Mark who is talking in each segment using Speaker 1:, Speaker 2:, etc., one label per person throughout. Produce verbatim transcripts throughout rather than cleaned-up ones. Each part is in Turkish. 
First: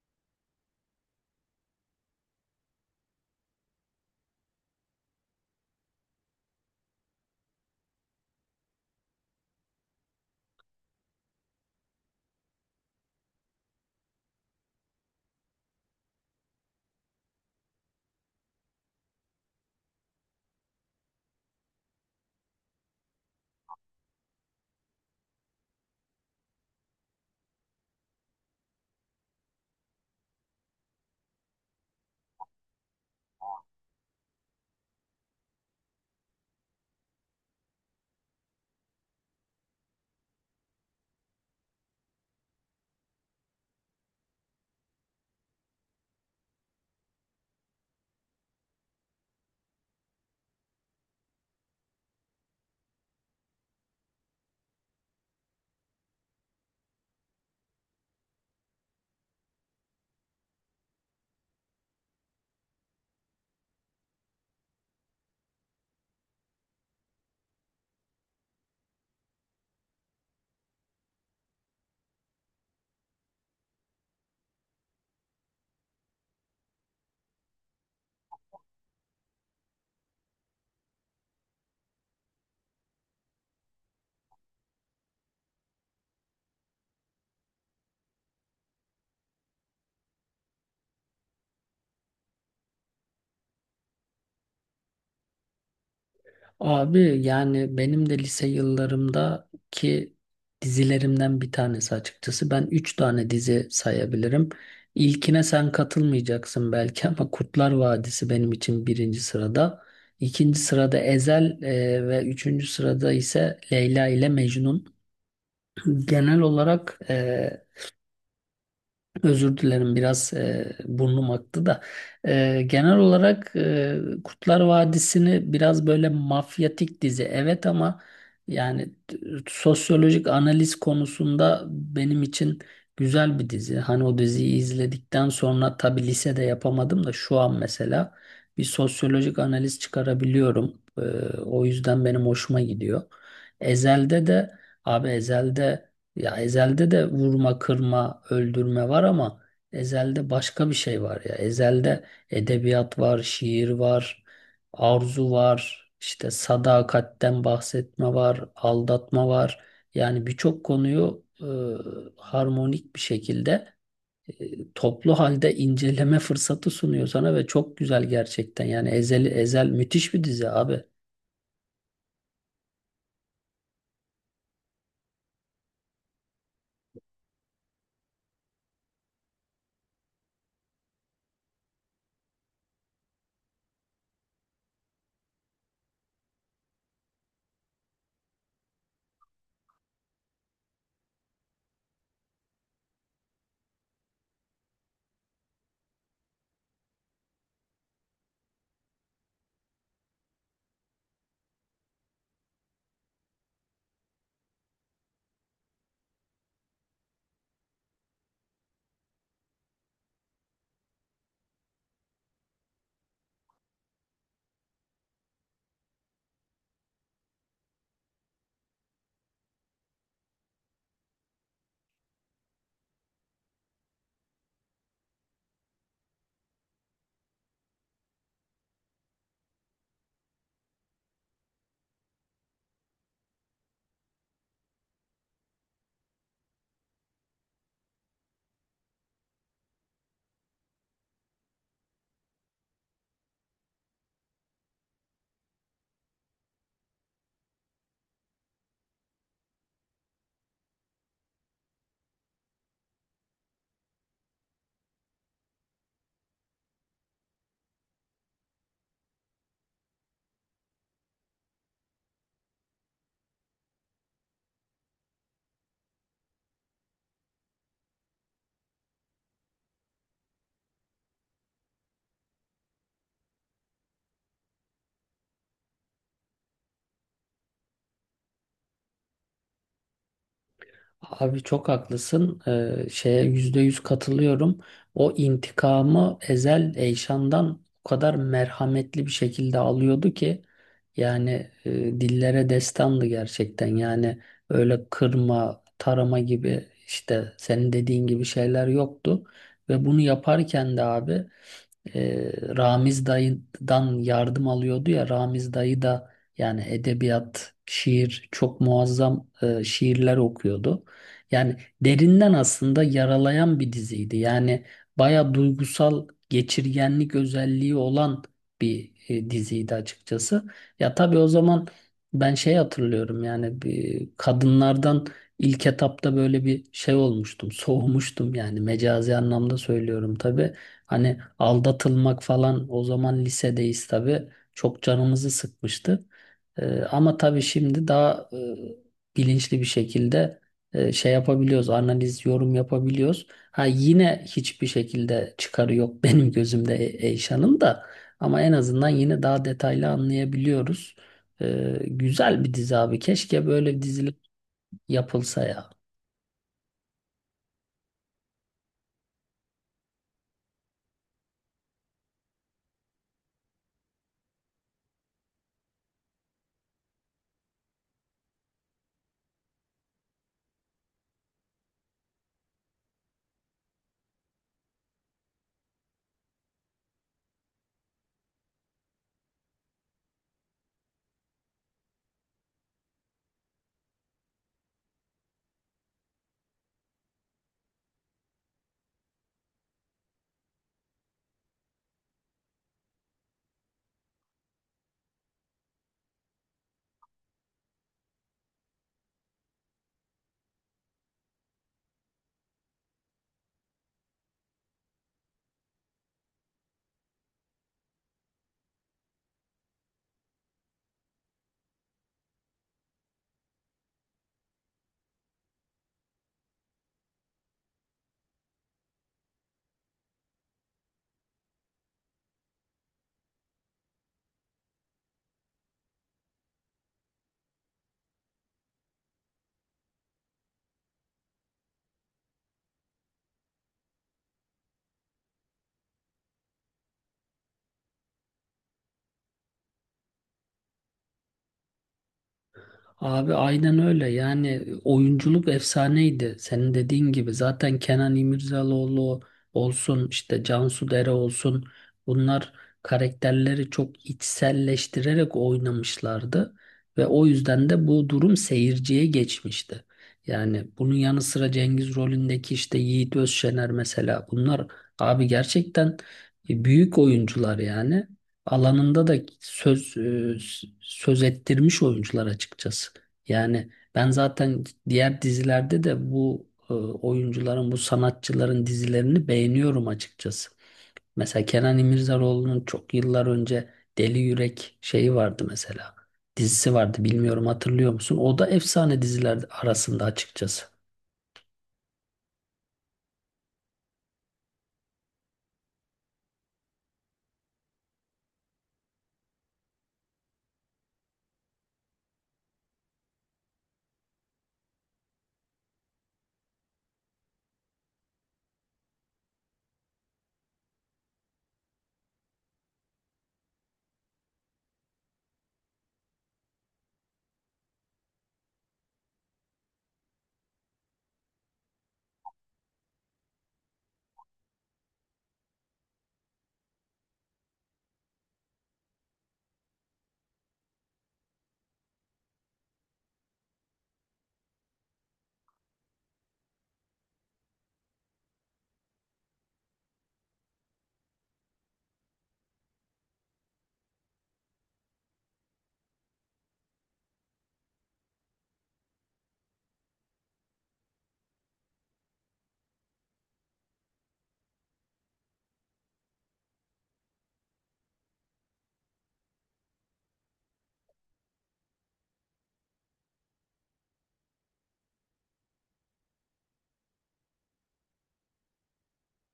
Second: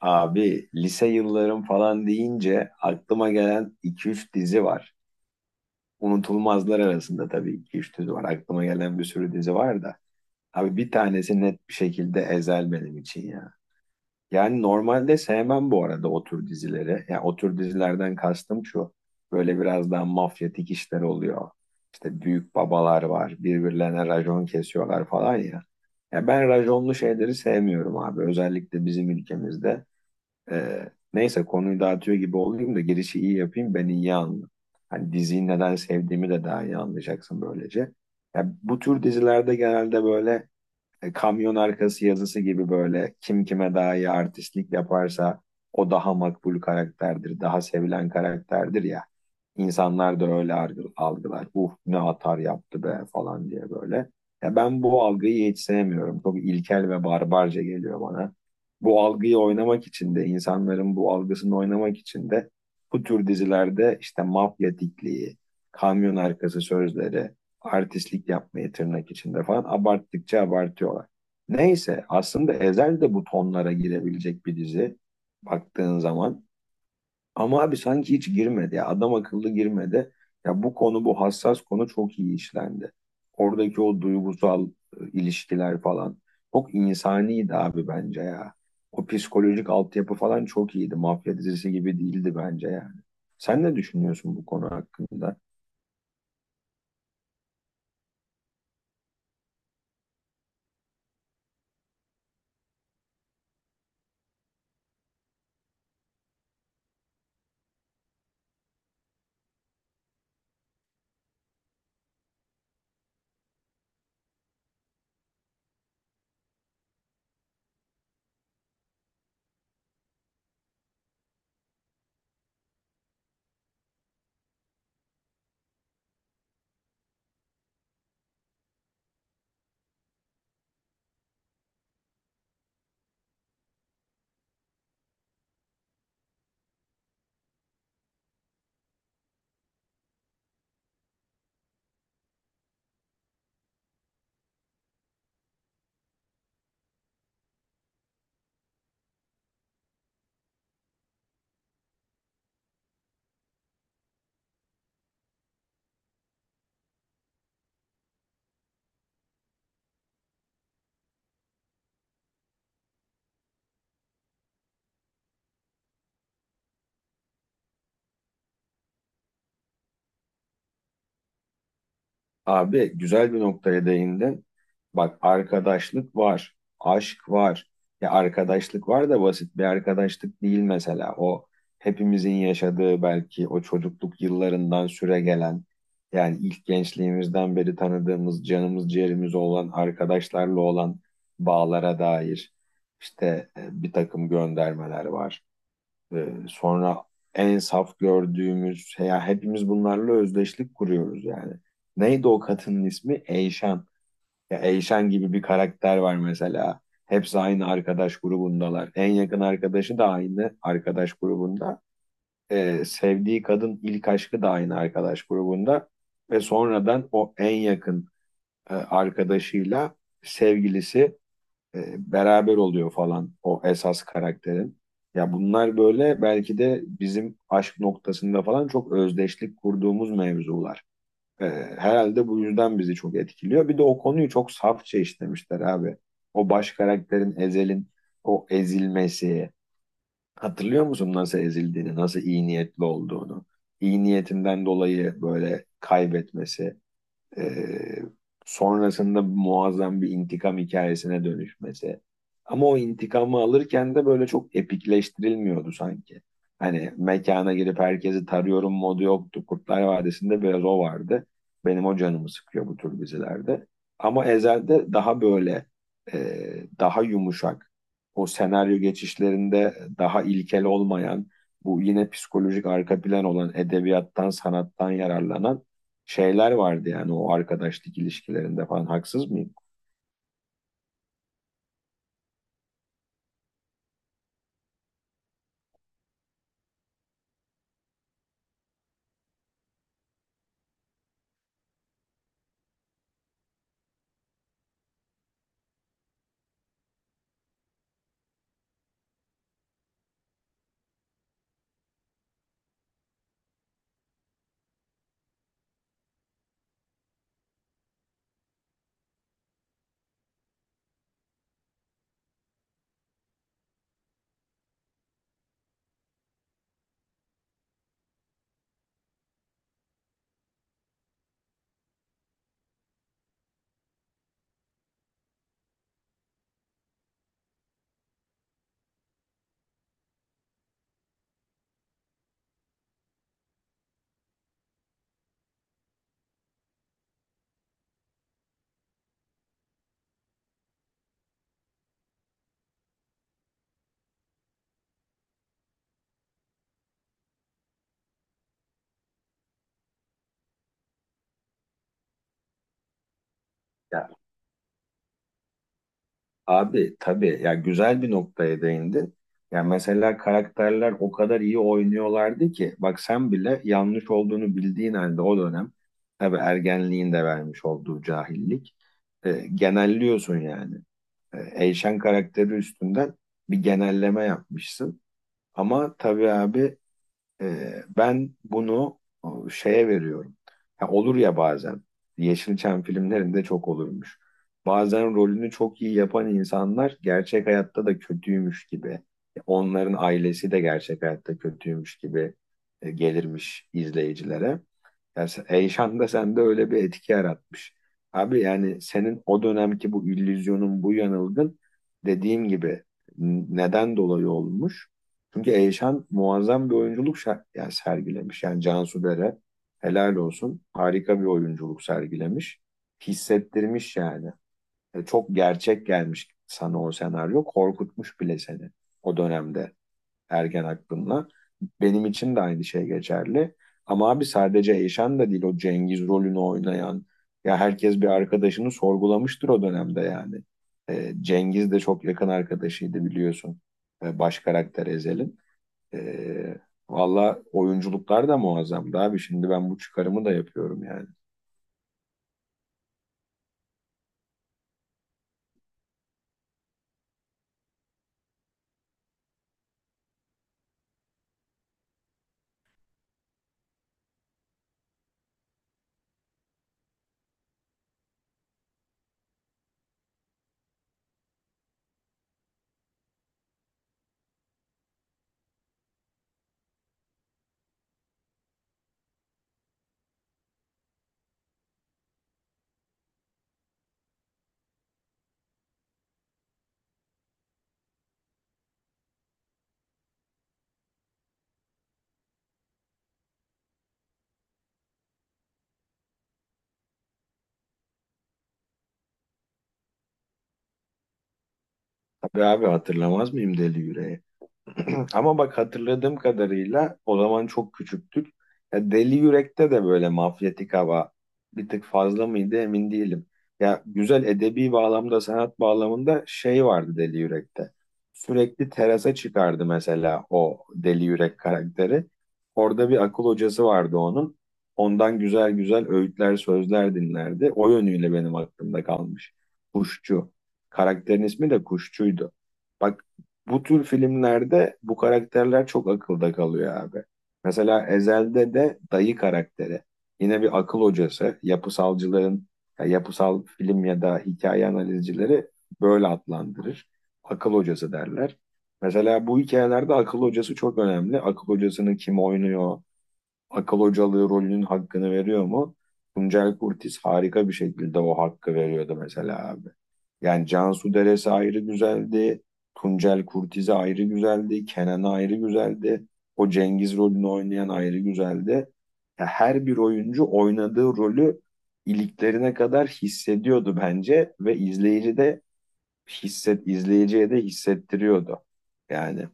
Speaker 1: Abi lise yıllarım falan deyince aklıma gelen iki üç dizi var. Unutulmazlar arasında tabii iki üç dizi var. Aklıma gelen bir sürü dizi var da. Abi bir tanesi net bir şekilde Ezel benim için ya. Yani normalde sevmem bu arada o tür dizileri. Yani o tür dizilerden kastım şu. Böyle biraz daha mafyatik işler oluyor. İşte büyük babalar var. Birbirlerine racon kesiyorlar falan ya. Ya ben raconlu şeyleri sevmiyorum abi. Özellikle bizim ülkemizde. Ee, Neyse konuyu dağıtıyor gibi olayım da girişi iyi yapayım ben iyi anla. Hani diziyi neden sevdiğimi de daha iyi anlayacaksın böylece. Ya bu tür dizilerde genelde böyle e, kamyon arkası yazısı gibi böyle kim kime daha iyi artistlik yaparsa o daha makbul karakterdir, daha sevilen karakterdir ya. İnsanlar da öyle argı- algılar. Uh ne atar yaptı be falan diye böyle. Ya ben bu algıyı hiç sevmiyorum. Çok ilkel ve barbarca geliyor bana. Bu algıyı oynamak için de insanların bu algısını oynamak için de bu tür dizilerde işte mafya dikliği, kamyon arkası sözleri, artistlik yapmayı tırnak içinde falan abarttıkça abartıyorlar. Neyse aslında Ezel de bu tonlara girebilecek bir dizi baktığın zaman. Ama abi sanki hiç girmedi ya adam akıllı girmedi. Ya bu konu bu hassas konu çok iyi işlendi. Oradaki o duygusal e, ilişkiler falan çok insaniydi abi bence ya. O psikolojik altyapı falan çok iyiydi. Mafya dizisi gibi değildi bence yani. Sen ne düşünüyorsun bu konu hakkında?
Speaker 2: Abi yani benim de lise yıllarımdaki dizilerimden bir tanesi açıkçası. Ben üç tane dizi sayabilirim. İlkine sen katılmayacaksın belki ama Kurtlar Vadisi benim için birinci sırada. İkinci sırada Ezel e, ve üçüncü sırada ise Leyla ile Mecnun. Genel olarak e, Özür dilerim biraz e, burnum aktı da. E, genel olarak e, Kurtlar Vadisi'ni biraz böyle mafyatik dizi evet ama yani t- sosyolojik analiz konusunda benim için güzel bir dizi. Hani o diziyi izledikten sonra tabii lisede yapamadım da şu an mesela bir sosyolojik analiz çıkarabiliyorum. E, o yüzden benim hoşuma gidiyor. Ezel'de de abi Ezel'de, ya Ezel'de de vurma, kırma, öldürme var ama Ezel'de başka bir şey var ya. Ezel'de edebiyat var, şiir var, arzu var, işte sadakatten bahsetme var, aldatma var. Yani birçok konuyu e, harmonik bir şekilde, e, toplu halde inceleme fırsatı sunuyor sana ve çok güzel gerçekten. Yani Ezel, Ezel müthiş bir dizi abi.
Speaker 1: Abi güzel bir noktaya değindin. Bak arkadaşlık var, aşk var. Ya arkadaşlık var da basit bir arkadaşlık değil mesela. O hepimizin yaşadığı belki o çocukluk yıllarından süre gelen yani ilk gençliğimizden beri tanıdığımız canımız ciğerimiz olan arkadaşlarla olan bağlara dair işte e, bir takım göndermeler var. Ee, sonra en saf gördüğümüz ya hepimiz bunlarla özdeşlik kuruyoruz yani. Neydi o kadının ismi? Eyşan. Ya Eyşan gibi bir karakter var mesela. Hepsi aynı arkadaş grubundalar. En yakın arkadaşı da aynı arkadaş grubunda. Ee, sevdiği kadın ilk aşkı da aynı arkadaş grubunda. Ve sonradan o en yakın e, arkadaşıyla sevgilisi e, beraber oluyor falan o esas karakterin. Ya bunlar böyle belki de bizim aşk noktasında falan çok özdeşlik kurduğumuz mevzular. E, Herhalde bu yüzden bizi çok etkiliyor. Bir de o konuyu çok safça işlemişler abi. O baş karakterin Ezel'in o ezilmesi. Hatırlıyor musun nasıl ezildiğini, nasıl iyi niyetli olduğunu? İyi niyetinden dolayı böyle kaybetmesi. Ee, Sonrasında muazzam bir intikam hikayesine dönüşmesi. Ama o intikamı alırken de böyle çok epikleştirilmiyordu sanki. Hani mekana girip herkesi tarıyorum modu yoktu. Kurtlar Vadisi'nde biraz o vardı. Benim o canımı sıkıyor bu tür dizilerde. Ama Ezel'de daha böyle e, daha yumuşak. O senaryo geçişlerinde daha ilkel olmayan, bu yine psikolojik arka plan olan edebiyattan, sanattan yararlanan şeyler vardı yani o arkadaşlık ilişkilerinde falan haksız mıyım?
Speaker 2: Abi çok haklısın. Ee, şeye yüzde yüz katılıyorum. O intikamı Ezel Eyşan'dan o kadar merhametli bir şekilde alıyordu ki, yani, e, dillere destandı gerçekten. Yani öyle kırma, tarama gibi işte senin dediğin gibi şeyler yoktu. Ve bunu yaparken de abi e, Ramiz dayıdan yardım alıyordu, ya Ramiz dayı da yani edebiyat, şiir çok muazzam, e, şiirler okuyordu. Yani derinden aslında yaralayan bir diziydi. Yani baya duygusal geçirgenlik özelliği olan bir e, diziydi açıkçası. Ya tabii o zaman ben şey hatırlıyorum, yani bir kadınlardan ilk etapta böyle bir şey olmuştum, soğumuştum, yani mecazi anlamda söylüyorum tabii. Hani aldatılmak falan, o zaman lisedeyiz tabii. Çok canımızı sıkmıştı. Ee, ama tabii şimdi daha e, bilinçli bir şekilde e, şey yapabiliyoruz. Analiz, yorum yapabiliyoruz. Ha yine hiçbir şekilde çıkarı yok benim gözümde E- Eyşan'ın da. Ama en azından yine daha detaylı anlayabiliyoruz. Ee, güzel bir dizi abi. Keşke böyle bir
Speaker 1: Ya
Speaker 2: dizilik yapılsa ya.
Speaker 1: abi tabii ya güzel bir noktaya değindin. Ya mesela karakterler o kadar iyi oynuyorlardı ki bak sen bile yanlış olduğunu bildiğin halde o dönem tabii ergenliğin de vermiş olduğu cahillik e, genelliyorsun yani. E, Eyşen karakteri üstünden bir genelleme yapmışsın. Ama tabii abi Ee, ben bunu o, şeye veriyorum. Ha, olur ya bazen. Yeşilçam filmlerinde çok olurmuş. Bazen rolünü çok iyi yapan insanlar gerçek hayatta da kötüymüş gibi. Onların ailesi de gerçek hayatta kötüymüş gibi e, gelirmiş izleyicilere. Ya sen- heyecan da sende öyle bir etki yaratmış. Abi yani senin o dönemki bu illüzyonun, bu yanılgın dediğim gibi n- neden dolayı olmuş? Çünkü Eyşan muazzam bir oyunculuk şer- yani sergilemiş. Yani Cansu Dere helal olsun harika bir oyunculuk sergilemiş. Hissettirmiş yani. E, çok gerçek gelmiş sana o senaryo. Korkutmuş bile seni o dönemde ergen aklımla. Benim için de aynı şey geçerli. Ama abi sadece Eyşan da değil o Cengiz rolünü oynayan. Ya herkes bir arkadaşını sorgulamıştır o dönemde yani. Ee, Cengiz de çok yakın arkadaşıydı biliyorsun. Ee, baş karakter Ezel'in. Ee, Valla oyunculuklar da muazzamdı abi. Şimdi ben bu çıkarımı da yapıyorum yani.
Speaker 2: Abi aynen öyle, yani oyunculuk efsaneydi senin dediğin gibi. Zaten Kenan İmirzalıoğlu olsun, işte Cansu Dere olsun, bunlar karakterleri çok içselleştirerek oynamışlardı ve o yüzden de bu durum seyirciye geçmişti. Yani bunun yanı sıra Cengiz rolündeki işte Yiğit Özşener, mesela bunlar abi gerçekten e, büyük oyuncular, yani alanında da söz e, s- söz ettirmiş oyuncular açıkçası. Yani ben zaten diğer dizilerde de bu e, oyuncuların, bu sanatçıların dizilerini beğeniyorum açıkçası. Mesela Kenan İmirzalıoğlu'nun çok yıllar önce Deli Yürek şeyi vardı mesela. Dizisi vardı, bilmiyorum hatırlıyor musun? O da efsane diziler arasında açıkçası.
Speaker 1: Tabii abi hatırlamaz mıyım Deli Yüreği? Ama bak hatırladığım kadarıyla o zaman çok küçüktük. Ya Deli Yürek'te de böyle mafyatik hava bir tık fazla mıydı emin değilim. Ya güzel edebi bağlamda, sanat bağlamında şey vardı Deli Yürek'te. Sürekli terasa çıkardı mesela o Deli Yürek karakteri. Orada bir akıl hocası vardı onun. Ondan güzel güzel öğütler, sözler dinlerdi. O yönüyle benim aklımda kalmış. Kuşçu. Karakterin ismi de Kuşçuydu. Bak bu tür filmlerde bu karakterler çok akılda kalıyor abi. Mesela Ezel'de de dayı karakteri. Yine bir akıl hocası. Yapısalcıların, ya yapısal film ya da hikaye analizcileri böyle adlandırır. Akıl hocası derler. Mesela bu hikayelerde akıl hocası çok önemli. Akıl hocasını kim oynuyor, akıl hocalığı rolünün hakkını veriyor mu? Tuncel Kurtiz harika bir şekilde o hakkı veriyordu mesela abi. Yani Cansu Deresi ayrı güzeldi. Tuncel Kurtiz'i ayrı güzeldi. Kenan'ı ayrı güzeldi. O Cengiz rolünü oynayan ayrı güzeldi. Ya her bir oyuncu oynadığı rolü iliklerine kadar hissediyordu bence ve izleyici de hisset izleyiciye de hissettiriyordu. Yani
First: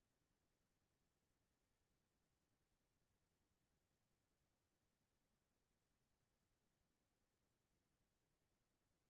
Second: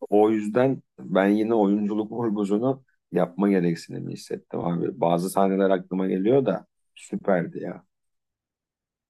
Speaker 1: o yüzden ben yine oyunculuk vurgusunu yapma gereksinimi hissettim abi. Bazı sahneler aklıma geliyor da süperdi ya.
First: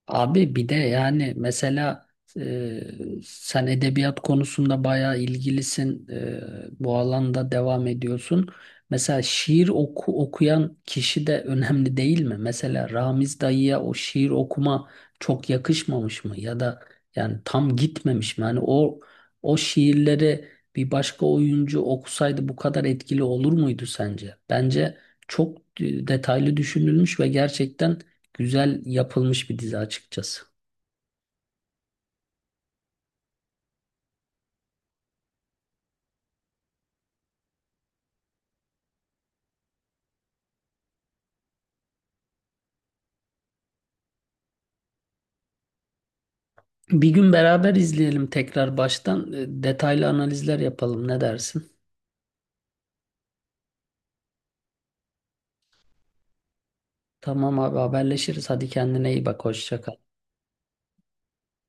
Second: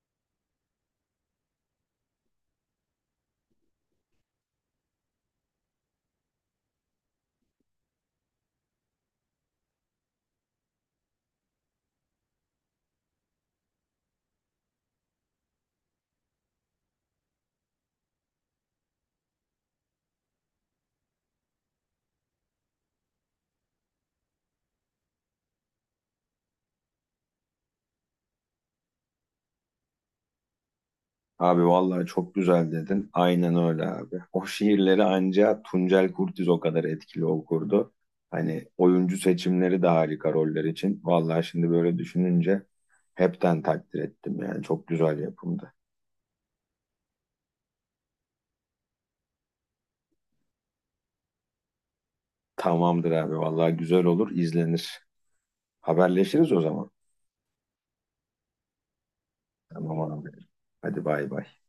Speaker 2: Abi bir de yani mesela, e, sen edebiyat konusunda bayağı ilgilisin. E, bu alanda devam ediyorsun. Mesela şiir oku, okuyan kişi de önemli değil mi? Mesela Ramiz dayıya o şiir okuma çok yakışmamış mı? Ya da yani tam gitmemiş mi? Yani o o şiirleri bir başka oyuncu okusaydı bu kadar etkili olur muydu sence? Bence çok e, detaylı düşünülmüş ve gerçekten güzel yapılmış bir dizi açıkçası.
Speaker 1: Abi vallahi çok güzel dedin. Aynen öyle abi. O şiirleri anca Tuncel Kurtiz o kadar etkili okurdu. Hani oyuncu seçimleri de harika roller için. Vallahi şimdi böyle düşününce hepten takdir ettim yani. Çok güzel yapımdı.
Speaker 2: Bir gün beraber izleyelim tekrar baştan. E, detaylı analizler yapalım. Ne dersin?
Speaker 1: Tamamdır abi vallahi güzel olur izlenir. Haberleşiriz o zaman.
Speaker 2: Tamam abi, haberleşiriz. Hadi kendine iyi bak. Hoşça kal.
Speaker 1: Tamam abi. Hadi bay bay.